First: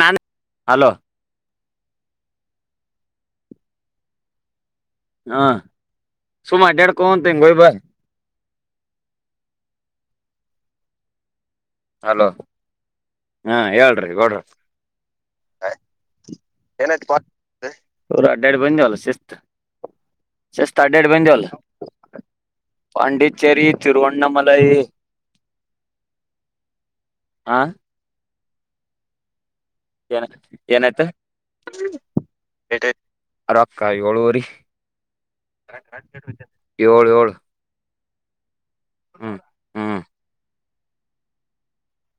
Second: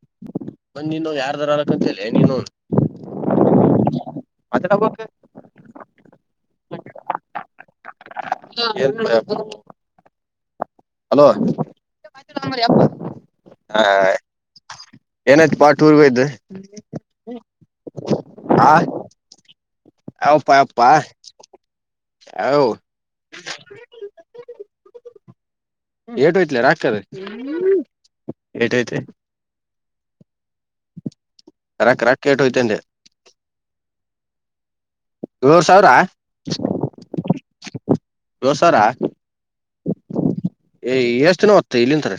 ನಾನ್ hello ಒಂದಿನು ಯಾರ್ದಾರ ಅಲಕ್ಕಂತ ನೀನು ಅದಬ [inaudible] ಸುಮ್ಮನೆ ಅಡ್ಡಾಡ್ಕೊಂತ ಹಿಂಗೆ ಹೋಗಿ ಬಾ ಹಾ ಹಲೋ ಹಲೋ ಹಾ ಹ ಹೇಳ್ರಿ ಗೌಡ್ರ ಏನಕ್ಕೆ ಪಾ ಟೂರ್ ಗೆ ಹೋಗಿದ್ದ ಊರ ಅಡ್ಡ್ಯಾಡೆ ಬೈಂತ ಹೊಲ್ಲ ಶಫತ ಯಾವಪ್ಪ ಜಸ್ಟ್ ಯಪ್ಪ ಅಡ್ಡಾಡಿ ಬಂದ್ವಿ ಯಾವ ಪಂಡಿ ಚರಿ ತಿರುವನ್ನಮೈಲ್ ಏಟು ಯತ್ಲ ರಕ್ತದೆ ಏಟ ಯತೆ ಏನ್ ಏನಾಯ್ತಾ ರಕ್ ರಾಕೆಟ್ ಹೋಯ್ತು ಅಂದೆ ಅ ರೊಕ್ಕ ಏಳುವರಿ ಏಳ್ ಸಾವಿರ ಏಳ ಳ ಏಳ್ ಸಾವಿರ ಹ್ಮ್ ಹ್ಮ್ ಏ ಎಷ್ಟ ದಿನ ಹೊತ್ತ ಇಲ್ಲಿಂತಾರೆ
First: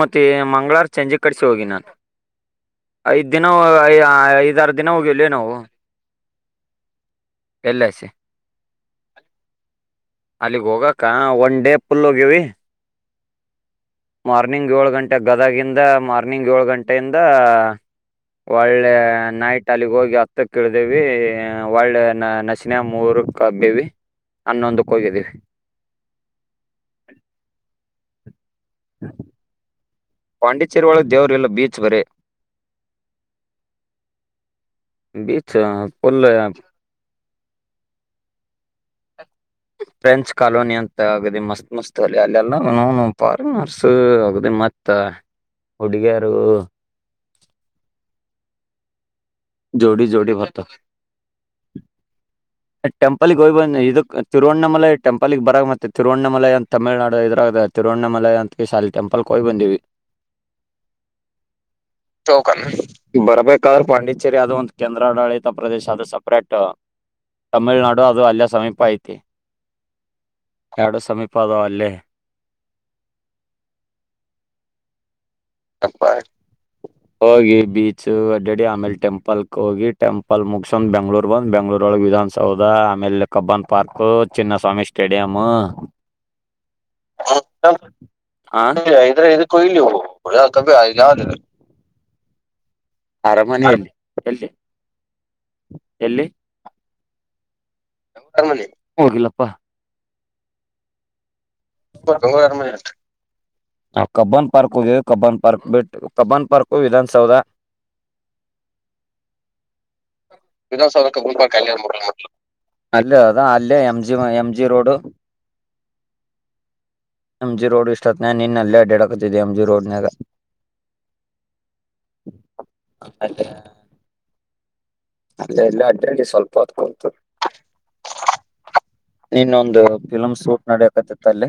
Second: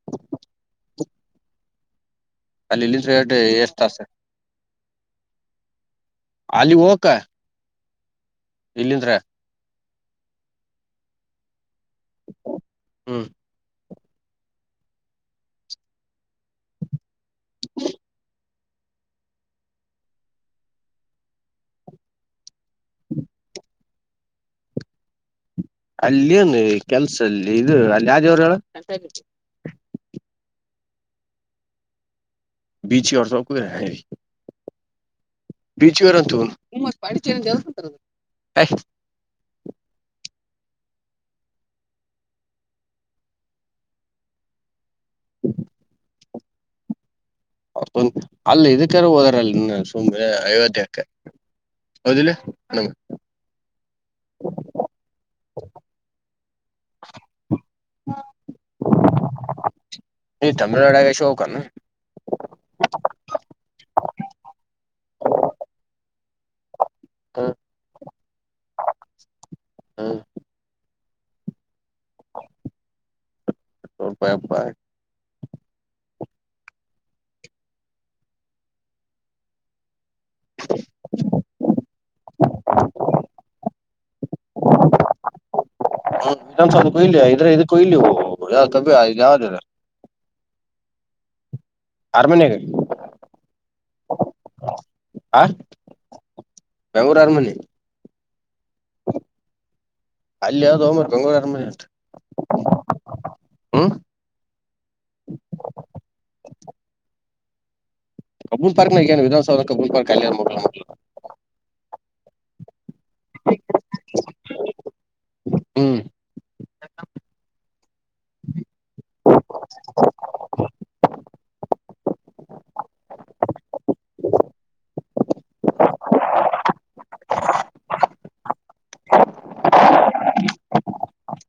ಮತ್ತೆ ಮಂಗಳವಾರ ಸಂಜೆ ಕಡಸಿ ಹೋಗಿ ನಾನು ಅಲ್ಲಿ ಇಲ್ಲಿಂತ್ರ ಐದ್ ಎ ದಿನ ಎಷ್ಟ್ ತಾಸ ಐದಾರ ದಿನ ಹೋಗಿಲ್ವವೆ ನಾವು ಅಲ್ಲಿ ಹಕ ಎಲ್ಲ ಸ ಅಲ್ಲಿಗ್ ಹೋಗಕ್ಕ ಒನ್ ಡೇ ಫುಲ್ ಹೋಗ್ಯವಿ ಹ್ಮ್ ಮಾರ್ನಿಂಗ್ ಏಳು ಗಂಟೆ ಗದಗಿಂದ ಮಾರ್ನಿಂಗ್ ಏಳು ಗಂಟೆಯಿಂದ ಒಳ್ಳೆ ನೈಟ್ ಅಲ್ಲಿಗ್ ಹೋಗಿ ಹತ್ತಕ್ಕ ಇಳ್ದೇವಿ ಒಳ್ಳೆ ನಶ ಮೂರು ಕಬ್ಬವಿ ಹನ್ನೊಂದಕ್ಕೆ ಹೋಗಿದೀವಿ ಅಲ್ಲಿನು ಕೆಲ್ಸ ಅಲ್ಲಿ ಇದು ಅಲ್ಲಿ ಯಾಜೋರುಗಳು ಪಾಂಡಿಚೇರಿ ಒಳ ದೇವರುಲ್ಲ ಬೀಚ್ ಬರೇ ಬೀಚ ತವಕ ಬೀಚ್ ಫುಲ್ ಬೀಚರಂತ ಫ್ರೆಂಚ್ ಕಾಲೋನಿ ಅಂತ ಆಗದೆ ಮಸ್ತ್ ಮಸ್ತ್ ಅಲ್ಲಿ ಅಲ್ಲೆಲ್ಲ ಫಾರಿನರ್ಸ್ ಆಗ ಮತ್ ಮತ್ತ ಹುಡುಗಿಯರುಗ ೊ ಅಲ್ಲಿ ಇದಕ್ಕೆ ಹೋದ ಜೋಡಿ ಸುಮ ಜೋಡಿ ಬರ್ತಾವ ಐವದಕ್ಕೆ ಹೌದಿಲ್ಲ ನಮ್ ಟೆಂಪಲ್ಿಗೆ ಹೋಗ್ ಬ ಇದಕ್ ತಿರುವವಣಮ ಮಲೆ ಟೆಪಲ್ಗ್ ಬರಾಗ ಮತ್ತೆ ತಿರುವವಣ್ಣಮಲೆ ಅಂತ ತಮಿಳ್ುನಾಡು ಇದ್ರಾಗ ತಿರುವವಣ್ಣಮಲ ಅಂತ ಶಾಲಿ ಟೆಂಪಲ್ ಕೊೋಗಯ್ ಬಂದೀವಿ ಶೋಕ ಕ ಬರ್ಬೇಕಾದ್ರೆ ಪಾಂಡಿಚೇರಿ ಅದು ಒಂದು ಕೇಂದ್ರಾಡಳಿತ ಪ್ರದೇಶ ಆದ ಸ ಟ್ ಹ್ಮ್ ತಮಿಳ್ನಾಡು ಅದು ಅಲ್ಲ ಸಮೀಪ ಐತಿ ಹ್ಮ್ ಎ ಸಮೀಪಾದ ಅಲ್ಲೇ ಪಾಯಪಾಯ ಹೋಗಿ ಬೀಚ್ ಅಡ್ಡಿ ಆಮೇಲೆ ಟೆಂಪಲ್ಕ್ ಹೋಗಿ ಟೆಂಪಲ್ ಮುಗಸಂದ್ ಬೆಂಗಳೂರು ಬಂದ್ ಬೆಂಗಳೂರು ಒಳ ವಿಧಾನಸೌಧ ಆಮೇಲೆ ಕಬ್ಬಾನ್ ಪಾರ್ಕ್ ಚಿನ್ನ ಸ್ವಾಮಿ ಕಡೆಯಾಮ ವಿಧಾನಸೌಧಕ್ಕೂ ಇಲ್ಲಿ ಹ ಇದ್ರ ಇದಕ್ಕೂ ಇಲ್ಲಿ ಯಾವ ಕಬ್ಬಿ ಇದು ಯಾವ್ದ ಕೊಲ್ಲಿ ಅರಮನೆಗ ಅರಮನೆೆಯಲ್ಲಿ ಎಲ್ಲಿ ಬೆಂಗೂ ಆರ ಮನೆಿ ಹೋಗಿಲ್ಲಪ್ಪಾ ಅಲ್ಲಿ ಯಾವ್ದ್ ಹೋಮ ಬಂಗಗಳೂ ರ ಹ್ಮ್ ಮ ಕಬ್ಬನ್ ಪಾರ್ಕ್ಗೆ ಕಬ್ಬನ್ ಪಾರ್ಕ್ ಬಿಟ್ಟು ಕಬ್ಬನ್ ಪಾರ್ಕ್ು ವಿಧನ್ಸೌಧ ಕಪೂಲ್ ಪಾರ್ಕ ನ ವಿಧಾನಸಭಾ ನ ಕಪೂ ಪಾರ್ಕ ಕ ಮ ಅಲ್ಲ ಅದಾ ಅಲ್ಲೇ M G M G road ಹ್ಮ್ ಎಮ್ ಜಿ ರೋಡ್ ಇಷ್ಟತ್ನೇ ನಿನ್ ಅಲ್ಲೇ ಅಡ್ಡಡಕತಿದ್ದಿ ಎಮ್ ಜಿ ರೋಡ್ನಾಗ [inaudible] ಅದೆ ಅಲ್ಲ ಎಲ್ಲ ಅಡ್ಡಲ್ಲಿ ಸ್ವಲ್ಪ ಹೊತ್ಕೊಂತು ಇನ್ನೊಂದು ಫಿಲಮ್ ಶೂಟ್ ನಡಿಯಕತಿತ್ತ ಅಲ್ಲಿ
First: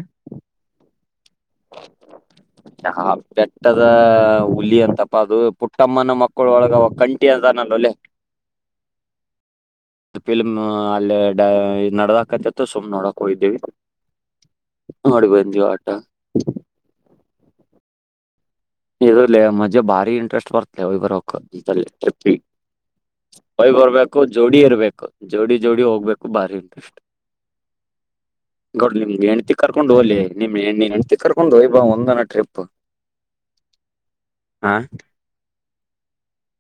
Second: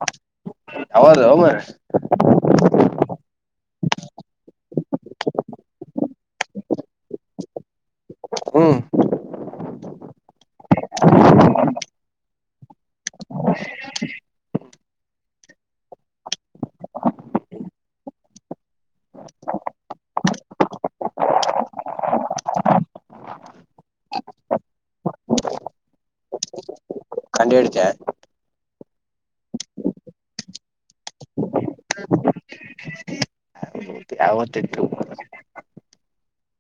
ಹ ಹಾ ಬೆಟ್ಟದ ಹುಲಿ ಅಂತಪ ಅದು ಪುಟ್ಟಮ್ಮನ ಮಕ್ಕಳ ಒಳಗ ಕಂಠಿ ಅಂತ ಲ್ಲಲ್ಲೇ ಹ್ಮ್ ಫಿಲ್ಮ್ ಅಲ್ಲಿ ನಡದಕತಿತ್ತು ಸುಮ್ನೆ ನೋಡಕ್ ಹೋಗ್ದೀವಿ ನೋಡಿ ಬಂದವಿ ಆಟ ಇ ಮಜೆ ಭಾರಿ ಇಂಟ್ರೆಸ್ಟ್ ಬರ್ತ ಬರ ಹೊಯ್ ಬರ್ಬೇಕು ಜೋಡಿ ಇರ್ಬೇಕು ಜೋಡಿ ಜೋಡಿ ಹೋಗ್ಬೇಕು ಬಾರಿ ಇಂಟ್ರೆಸ್ಟ್ ಕಂಡ ಇಡತ ಗೌಡ್ ನಿಮ್ಗೆ ಹೆಣ್ತಿ ಕರ್ಕೊಂಡ್ ಹೋಗಲಿ ನಿಮ್ ಹೆ್ತಿ ಕರ್ಕೊಂಡು ಹಯ್ಬಾ ಒಂದನ ಟ್ರಿಪ್ ಯಾವತ್ತ ಹಾ ಇಟ್ಟು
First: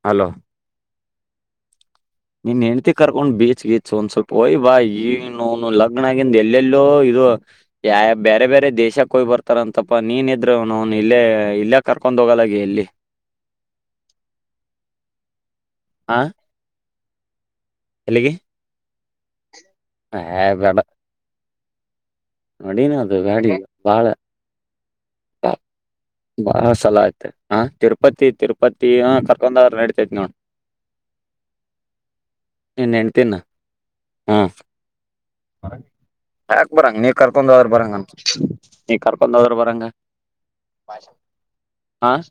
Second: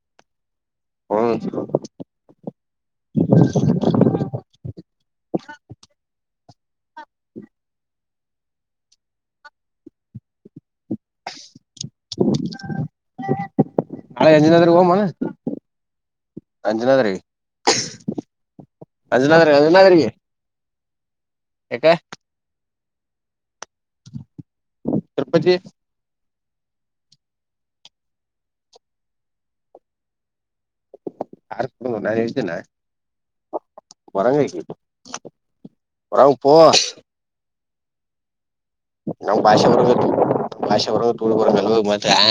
ಹಲೋ ಹ್ಮ್ ನೀನ್ ಹೆಂಡತಿ ಕರ್ಕೊಂಡ್ ಬೀಚ್ ಗೀಚ್ ಒಂದ್ ಸ್ವಲ್ಪ ಹಯ್ ಬಾ ಈ ಲಗ್ನ ಆಗಿಂದ ಎಲ್ಲೆಲ್ಲೋ ಯ ಬೇರೆ ಬೇರೆ ದೇಶ ಹೋಗ್ ಬರ್ತಾರ ಅಂತಪ್ಪ ನೀನ್ ಇದ್ರು ಇಲ್ಲೇ ಇಲ್ಲೇ ಕರ್ಕೊಂಡ ಂದೊಲಗೆ ಎಲ್ಲಿ ಅಳ ಅಂಜಿನದ ಮ ಹಾ ಅಂಜನ ತರ ಕೆಲ್ಲಿಗೆ ಅಜ ಹಾ ಬೇಡ ಹಕ ನಡೀಿನ ಅದು ಬ್ಯಾಡಿ ಬಾಳ ತಿರುಪತಿ ಬಾ ಸಲ ಆಯ್ತೆ ಹ ತಿರುಪತಿ ತಿರುಪತಿ ಕರ್ಕೊಂಡ್ರ ನಡತೈತಿ ನೋಡ್ ನಾನು ಹೇಳ್ತೇನೆ ನಿನ್ ಹೆಂಡ್ತಿನ ಹಾ ಬರಂಗ ಹೊರಂಗ ಪೋ ಯಾಕ್ ಬರಂಗ ನೀ ಕರ್ಕೊಂಡದ್ರ ಬರಂಗನ್ ನಮ್ ಭಾಷೆ ಬರಬೇಕು ಭಾಷೆ ಅವರು ತುಳ್ಗರ್ ಕಲ್ ಹಾ ಮತ್ತೆ ಆ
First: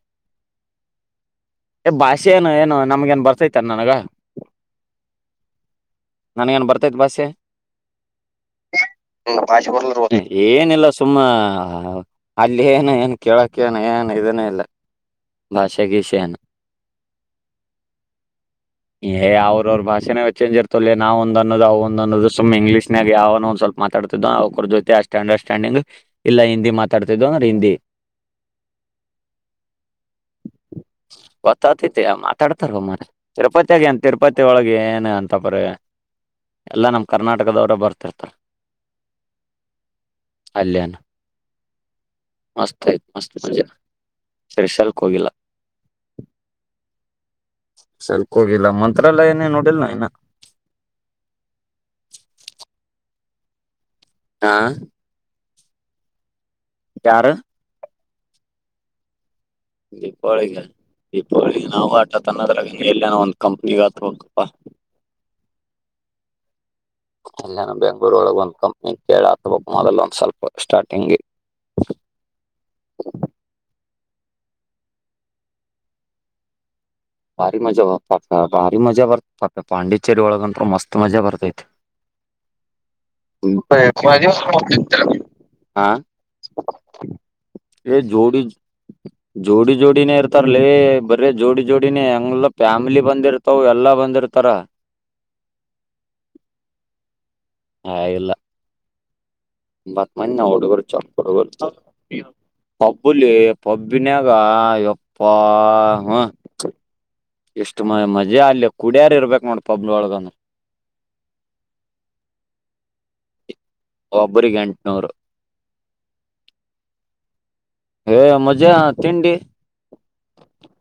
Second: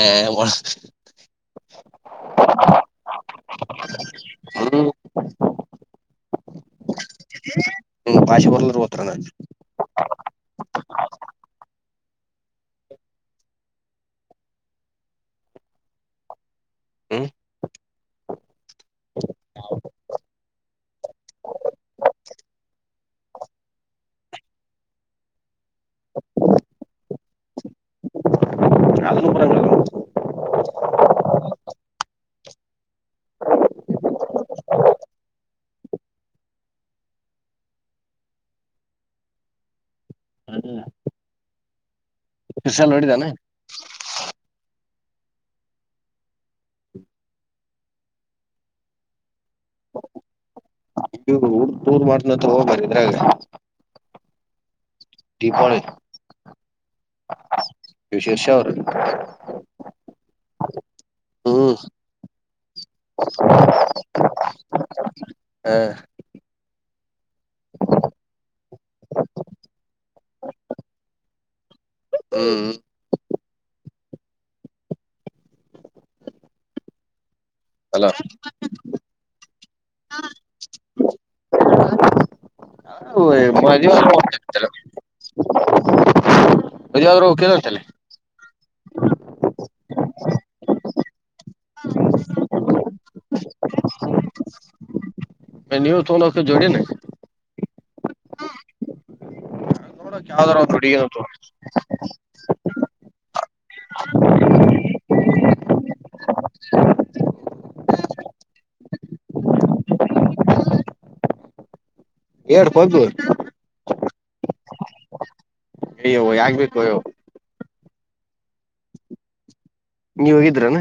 ಭಾಷೆ ಏನು ಏನು ನಮ್ಗ ಏನ್ ಬರ್ತೈತಿ ನನಗ ಹ್ಮ್ ನನ್ಗ ನ್ ಬರ್ತೈತ್ ಬಾಸೆ ಹ್ಮ ಪಾಶಿ ಬರ್ಲ್ ಹತ್ರ ಬರ್ಲ ಏನಿಲ್ಲ ಸುಮ್ಮ ಅಲ್ಲಿ ಏನ ಏನ್ ಕೇಳಕ್ಕೇನ ಏನ ಇದನ ಇಲ್ಲ ಭಾಷೆೆಗೆಷಾನ ಹ್ಮ್ ಏ್ ಅವ್ರ ಅವ್ರ ಭಾಷೆೇ ಚೇಜ್ ಇರ್ತಲ್ಲ ನಾವ ಒಂದ್ನ್ನೋದು್ವು ಒಂದ ಅನ್ನೋದು ಸು್ ಇಂಗ್ಲಷ್ ನಾಗಾವನೋಂದ ಸ್ವಲ್ಪ ಮಾತಾಡ್ತಿದ್ದವ ಅವ್ರ ಜೊತೆ ಆ ಅಂಡರ್ಸ್ಟ್ಯಾಂಡಿಂಗ್ ಇಲ್ಲ ಹಿಂದಿ ಮಾತಾಡ್ತಿದ್ದವ ಅಂದ್ರೆ ಹಿಂದಿ [unintelligible] [unintelligible] ತಿರುಪತಿಯಾಗಿ ಅಂತ ತಿರುಪತಿ ಒಳಗೆ ಏನು ಅಂತಪ್ರ ಎಲ್ಲ ನಮ್ಮ ಕರ್ನಾಟಕದವರ ಬರ್ತಿರ್ತ ಅಲ್ಯಣ ಮಸ್ ಕ್ರಿಸಲ್ ನೋಡಿದಾನ ಮಸ್ತ್ ಮ ಸರ್ಶಲ್ಕ್ ಹೋಗಿಲ್ಲ ಸಲ್ಕ್ ಹೋಗಿಲ್ಲ ಮಂತ್ರಾಲಯನೇ ನೋಡಿಲ್ ನ ಊರ್ ದೂರ್ ಮಾಡತನತ್ರ ಹೋಗ್ಬಾರಿದ್ರಾಗ ಹಾ ದೀಪವಳಿ [unintelligible] ವಿ ಶೀರ್ಷ ಅವರು ದೀಪಾವಳಿ ದೀಪಾವಳಿ ಗೆ ನಾವು ಆಟ ತನ್ನೋದ್ರಾಗ ಎಲ್ಲನ ಒಂದ್ ಕಂಪ್ನಿಗೆ ಆತ್ ಹೋಗಪ್ಪಾ ಹ ಅಲ್ಲನ ಬೆಂಗ್ಗಳೂರ ಒಳಗೆ ಒಂದ್ ಕಂಪ್ನಿ ಕೇಳ ಅಥವಾ ಮೊದಲ್ ಒಂದ್ ಸ್ವಲ್ಪ ಸ್ಟಾರ್ಟಿಂಗ್ಗೆ ಹ್ಮ್ ಭಾರಿ ಮಜಾ ಬ ಅಲ್ಲ ಪಾಪೆ ಭಾರಿ ಮಜಾ ಬರ್ತ ಪಾಪೆ ಪಾಂಡಿಚೇರಿ ಒಳಗಂತ ಮಸ್ತ್ ಮಜಾ ಬರ್ತೈತಿ [inaudible] ಹ ಮದಾದ್ರು ಕೇಳತಲ್ಲ ಜೋಡಿ ಜೋಡಿನೇ ಇರ್ತಾರಲವ ಬರೇ ಜೋಡಿ ಜೋಡಿ ನೋಡಿನಿ ಹೆಂಗ ಫ್ಯಾಮಿಲಿ ಬಂದಿರ್ತಾವ ಎಲ್ಲಾ ಬಂದಿರ್ತಾರ ನೀವು [unintelligible] ಆಲ್ಲ ಚೊಕ್ಕ ಹುಡುಗರು [unintelligible] ಪಬ್ಬುಲಿ ಪಬ್ಬಿನಾಗ ಯಪ್ಪ ಹ ಎಷ್ಟು ಮ ಮಜಾ ಅಲ್ಲಿ ಕುಡಿಯಾರ ಇರ್ಬೇಕಕ್ ನೋಡ ಪಬ್ಲಿ ಒಳಗಂದ ಎಡ್ [unintelligible] ಒಬ್ರಿಗೆ ಎಂಟುನೂರು ಅಯ್ಯೋ ಯಾಗ್ಬೇಕೇಕು ಅಯ್ಯೋ ಹ ಮಜೆ ತಿಂಡಿ ನೀವ್ ಹೋಗಿದ್ರಾನ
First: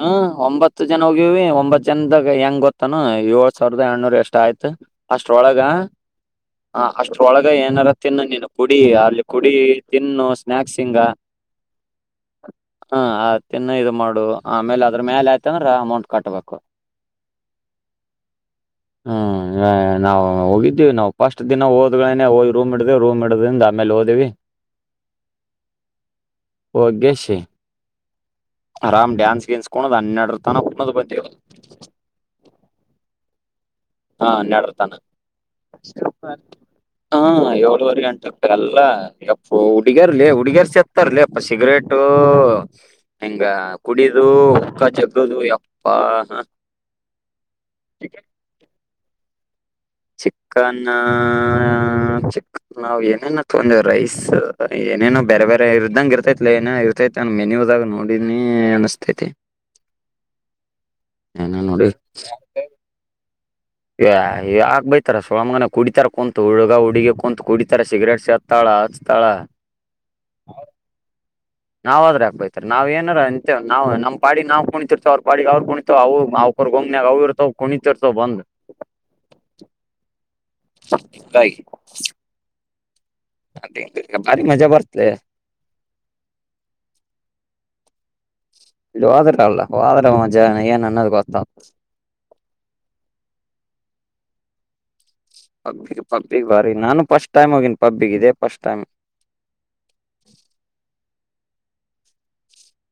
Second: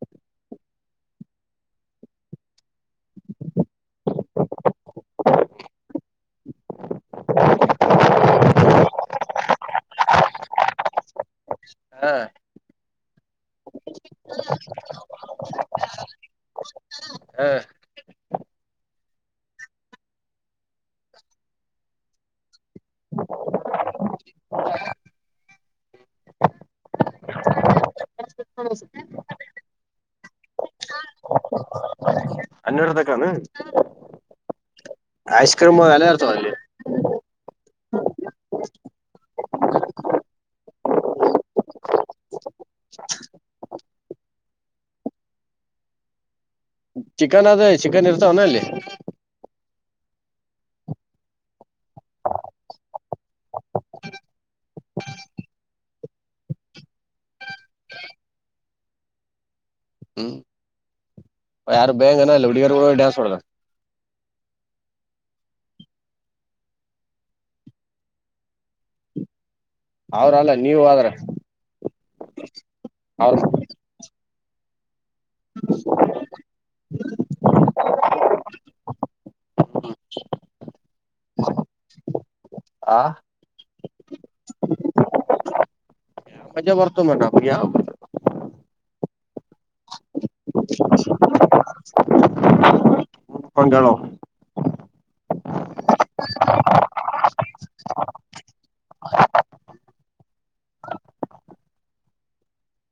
ಹ ಒಂಬತ್ತು ಜನ ಹೋಗಿವವಿ ಒಂಬತ್ ಜನದಾಗ ಹೆಂಗ್ ಗೊತ್ತನು ಏಳ್ ಸಾವಿರದ ಎಏನೂರ ಎಷ್ಟು ಆಯ್ತು ಅಷ್ಟ ಒಳಗ ಹ ಅಷ್ಟ್ರೊಳಗ ಏನಾರ ತಿನ್ನು ನೀನು ಕುಡಿ ಅಲ್ಲಿ ಕುಡಿ ತಿನ್ನು ಸ್ನಾಯಕ್ಸ್ ಸಿಂಗ್ ಹಾ ಹಾ ತಿನ್ನ ಇದು ಮಾಡು ಆಮೇಲೆ ಅದ್ರ ಮ್ಯಲೆ ಆಯ್ತ ಅಂದ್ರೆ ಅಮೌಂಟ್ ಕಟ್ಬೇಕು ಹಾ ಹ್ಮ್ ನಾಾವವು ಹೋಗಿದ್ದೀವಿ ನಾವವು ಫಸ್ಟ್ ದಿನ ಹೋದ್ಗಳೇನೆ ಹಿ ರೂಮ್ ಇಡ್ದ ರೂಮ್ ಇಡದ್ರಿಂದ ಆಮೇಲೆ ಹೋದ್ವಿ [inaudible] ಒಗೆಶೀ ಆರಾಮ್ ಡ್ಯಾನ್ಸ್ ಗಿನ್ಸ್ಕೊಂಡದ್ ಹನ್ನೆರರ ತನ ಕೊನದು ಬಂದೇವು ಅನ್ನೂರ ತಕಾನ ಹಾ ನೆಡ್ರತಾನ ಆಐಸ್ಕ್ರೀಮಾಗಲ್ಲತ ಅಲ್ಲಿ ಹಾ ಏಳುವರೆ ಗಂಟತ ಅಲ್ಲ ಎಪ್ಪ ಹುಡುಗಿಯರ್ಲಿ ಹುಡುಗ್ಯರ್ಸತ್ತರ್ಲಿ ಅಪ್ಪ ಸಿಗರೇಟ್ ಹೆಂಗ ಕುಡಿದ ಉಕ್ಕ ಜಗ್ಗದು ಯಪ್ಪ ಚಿಕನ್ ಅದ ಚಿಕನ್ ಇರ್ತಾವನ ಅಲ್ಲಿ. ಚಿಕನ್ ಚಿಕ್ ನಾವ ಏನೇನೋ ತೊಂಡೀವ್ ರೈಸ್. ಏನೇನೋ ಬ್ಯಾರೆ ಬ್ಯಾರೆ ಇರ್ದಂಗ ಇರ್ತೈಲೆ ಏನ ಇರ್ತೈತ ಯಾನ್ ಮೇನ್ಯೂದಾಗ ನೋಡಿನಿ ಅನಸ್ತೈತಿ. ಹ್ಮ್ ಏನ ನೋಡಿ ಯಾರು ಬೈಯಂಗೇನ ಅಲ್ ಹುಡ್ಗ್ಯರು ಡ್ಯಾನ್ಸ್ ಹೊಡ ಯಾ ಯಾಕ್ ಬೈತರ್ [unintelligible] ಕುಡಿತಾರ ಕುಂತು ಹುಡುಗ ಹುಡುಗಿ ಕುಂತ ಕುಡಿತಾರ ಸಿಗರೇಟ್ ಸೆತ್ತಳ ಅ ಸ್ತಳಾ ಅವ್ರ ಅಲ್ಲ ನೀವ ವಾದ್ರಾ. ನಾವ ಹ್ವಾದ್ರ ಯಾಕ್ ಬೈತರ್ ನಾವ್ ಏನರ ಅಂತೇವೇನ ನಾವು ನಮ್ ಪಾಡಿಗ್ ನಾವು ಕುಣಿತೀರ್ತೆವ್ ಅವ್ರ ಪಾಡಿಗ ಅವ್ರ ಕುಣಿತವ ಅವು ಅವಕುರ್ ಗುಮ್ನಿಯಾಗ ಅವು ಇರ್ತವ ಕುಣಿತಿರ್ತವ ಬಂದ. ಹಿಂಕಾಯಿ. ಆ ಅದೆ [unintelligible] ಭಾರಿ ಮಜಾ ಬರ್ತಲೆ. ಮಜಾ ಬರ್ತದ ನೋಡ್ ನಮಗ್ ಯಾಂವ್. ಇದು ವ್ಹದ್ರತಲ್ಲ ವ್ಹಾದ್ರ ಮಜ ಏನ್ ಅನ್ನದ ಗೊತ್ತ ಒಂದೇಳೋ. ಹಪ್ಪಿಗ್ ಪಬ್ಬಿಗ ಬಾರಿ ನಾನು ಫಸ್ಟ್ ಟೈಮ್ ಹೋಗಿನಿ ಪಬ್ಬಿಗಿ ಇದೆ ಫಸ್ಟ್ ಟೈಮ್. [inaudible]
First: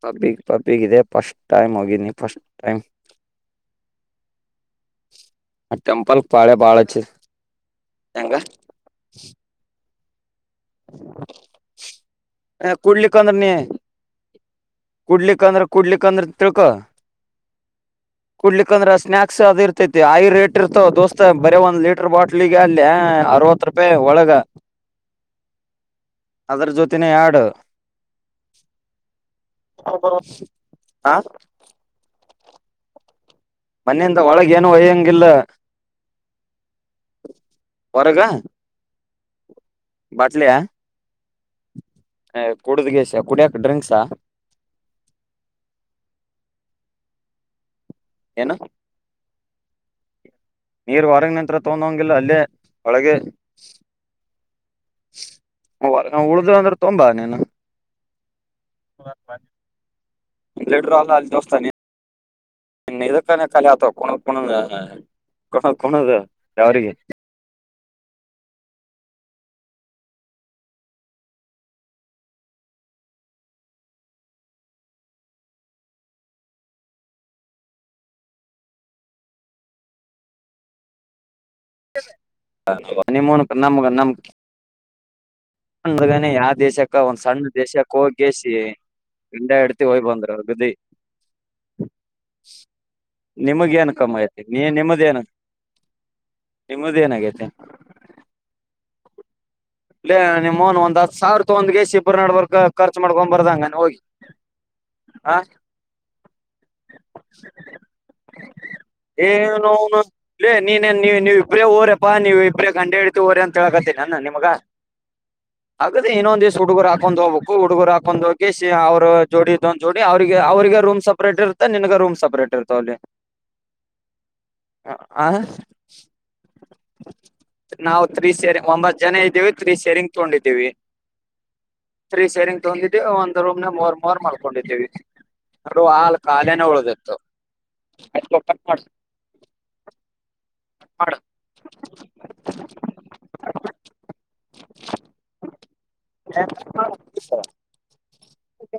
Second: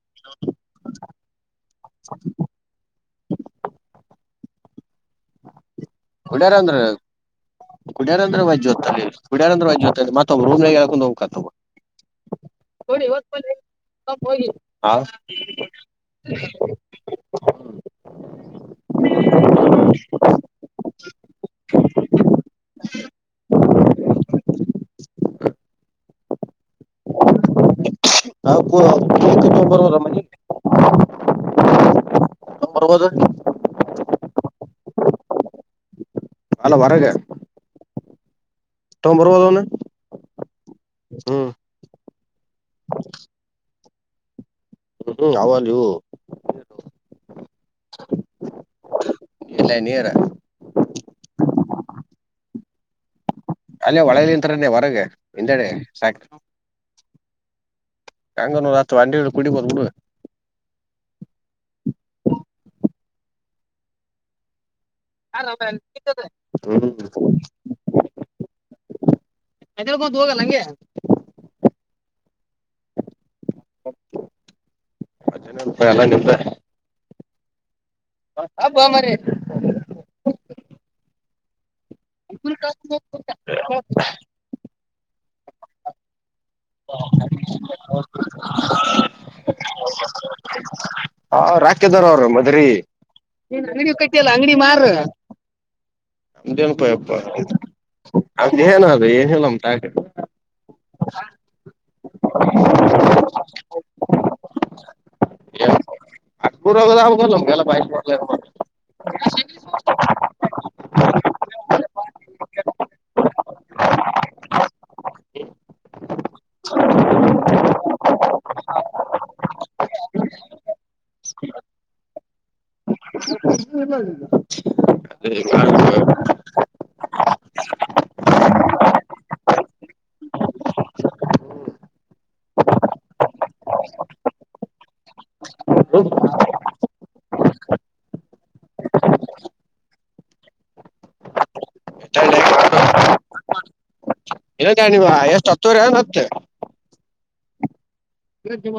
ಪಪ್ಪಿಗಿ ಪಬ್ಬಿಗಿ ಇದೆ ಫಸ್ಟ್ ಟೈಮ್ ಹೋಗಿನಿ ಫಸ್ಟ್ ಟೈಮ್. [inaudible] ಟೆಂಪಲ್ ಪಾಳೆ ಕುಡಯಾರ್ ಅಂದ್ರ ಬಾಳ ಹಚ್ಚಿ ಕುಡಿಯಾರ ಹೆಂಗ ಅಂದ್ರ ವಜ್ಜ ವಜ್ಜೋತೈಲ್ಲಿ ಕುಡ್ಯಾರ ಅಂದ್ರ ವಜ್ಜೋತಲ್ಲಿ ಮತ್ತ ತಮ್ ರುಮ್ನಿಯಾಗ್ ಏಳ್ಕೊಂಡ ಹೋಗಬೆಕ್ ಆತದ. ಹೆ ಕುಡ್ಲಿಕ್ಕ ಅಂದ್ರು ನೀ. ಆ ಕುಡ್ಲಿಕ ಅಂದ್ರ ಕುಡ್ಲಿಕ ಅಂದ್ರ ತಿಳ್ಕೊ. [inaudible] ಕುಡ್ಲಿಕ್ ಅಂದ್ರ ಸ್ನಾಕ್ಸ್ ಅದ್ ಇರ್ತೈತಿ ಆಯಿ ರೇಟ್ ಇರ್ತವ ದೋಸ್ತ್ ಬರೇ ಒಂದ್ ಲೀಟರ್ ಬಾಟ್ಲ್ಗೆ ಅಲ್ಯ. ಅರವತ್ತ ರೂಪಾಯಿ ಒಳಗ. [inaudible] ಅದರ ಜೊತಿನೆ ಯಾಡ್. ಅಬ್ಬೊ [unintelligible] ಆ ತೊಂಬರ್ಬೋದು ಮನಿಯಿಂದ ಒಳಗ ಏನು ಒಯ್ಯಂಗಿಲ್ಲ. ಅಲ್ ಹೊರಗ. ಹೊರಗ. ತೊಂಬರ್ಬದೊನ. ಹಚ್ಚಲ್ಯ ಏ ಕುಡುದಗೇಸಿ ಕುಡಿಯಕ ಡ್ರಿಂಕ್ಸಾ. ಹ್ಮ್ ಅವಲ್ ಇವು. ಏನ. ಇಲ್ಲೇ ನೀರ. ನೀರ್ ಹೊರಗ ನಿಂತ್ರ ತೊಂಡ ಹೋಗಂಗಿಲ್ಲ ಅಲ್ಲೇ ಒಳಗೆ. ಅಲ್ಲೇ ಒಳಗ ನಿಂತರಲೇ ಹೊರಗ ಹಿಂದೆಡೆ ಸಾಕ್. ತುಂಬ ನೀೇನು ಕಾಂಗನೂರು ಹತ್ವಾ ಅಂಡಿ ಕುಡಿಬೋದ ಬಿಡು ಲಡರುಲ್ಲ ಅಲ್ಲಿ ದಸ್ಥಾನದು ಕ ಕಾಲ ಆತ ಕುಣದ ಕುಣದ ಯಾವ್ರಿಗಿ. ಹ್ಮ್ ಎದ್ದೋಳ್ಕಂತ ಹೋಗ್ ಅಲ್ ಹಂಗೆ. ಅವೆಲ್ಲ ಗಿದ್ದಲಿ. ಮತ್ತ್ ಹೋಗಮ್ ಬರ್ರಿ. ಹ್ ನಿಮ್ಮೂನು ಕ ನಮ್ಮುಗ್ ನಮ್. ಹಂಗಗನೇ ಯಾ ದೇಶಕ್ಕ ಒಂದ್ ಸಣ್ಣ ದೇಶಕ್ಕ ಹೋಗಗೇಸಿ. ಗಿಂಡ ಹೆಡ್ತಿ ಹೋಗ್ ಬಂದ್ರು ಅವರ್ ಜೊತಿ. ಹಾ ರಕ್ಕಿದ್ದೊರ್ ಅವ್ರರ ಮದರಿ ನಿಂದ್ ನಿಮಗೇನ್ ವೀಡಿಯೊ ಕಟ್ಟಿ ಕಮ್ಮ ಅಲ್ಲ ಐತಿ ಅಂಗಡಿ ನೀ ಮಾರ. ನಿಮ್ಮದೇನ ನಮ್ಮದೇನಪ್ಪ ಯಪ್ಪ ನಿಮ್ಮದೇನಾಗೈತಿ ಅವಂದ ಎನ್ ಅದು ಏನಿಲ್ಲ ನಮ್ ಟ್ಯಾಕ್ ಅವನ್ ಒಂದ್ ಹತ್ ಸಾವಿರ ತ ಒಂದ್ಗೆಸಿಬ್ಬರು ನಡಬರ್ ಖರ್ಚ್ ಮಾಡ್ಕೊಂಡ್ ಬರ್ದಂಗಾನ ಹೋಗಿ ಆ ಎ ನುರ ಬಲಗೆಲ್ಲ ಏನುೋ ನೀನೇ ನೀ ನೀವು ಇಬ್ರೇ ಹೋರಪ್ಪಾ ನೀವ ಇಬ್ರೇ ಗಂಡೆ ಹಿಡ್ತಿು ೋರ ಅಂತ ಹೇಳಕತ್ತ ನಿಮಗ [unintelligible] ಹಾಗದೆ ಇನ್ನೊಂದ ದಿವ್ಸ ಹುಡುಗರು ಹಾೊಂಡ್ ಹೋಗ್ಬೇಕು ಹುಡುಗರು ಹಾಕೊಂಡ್ ಹೋಗಿ ಅವರು ಜೋಡ ಇದಂದ್ ಜೋಡಿ ಅವ್ರಿಗೆ ಅವ್ರಿಗೆ ರೂ್ ಸಪ್ರೇಟ್ ಇತ ನನ್ಗ ರೂ್ ಸಪ್ರೇಟ್ ಇತಾವ ಅವ ಅಲ್ಲಿ [unintelligible] ನಾವವು ತ್ರೀ ಸೇರಿ ಒಂಬತ್ ಜನ ಇದ್ದೇವಿ ಸೆರಿಂಗ ತಗೊಂಡಿದ್ದೀವಿ ತ್ರೀ ಸೇರಿಂಗ್ ತೊಗೊಂಡಿದ್ದೀವಿ ಒಂದ್ ರೂಮ್ ನ ಮೂರ್ ಮೂರ್ ಮಾಡ್ಕೊಂಡಿದ್ದೀವಿ ನಡು ಇನ್ನೊಂದ್ ಹಾಲ್ ಕಖಾಲೇನ ಉಳ್ದತ್ತುಯ್ [unintelligible] ಮಾಡಡು ಇಲ್ಲ ನನ್ವ ಎಷ್ಟು ಹತ್ತುವರಿ ಮತ್ತೆ ರ ಇ ಜಮ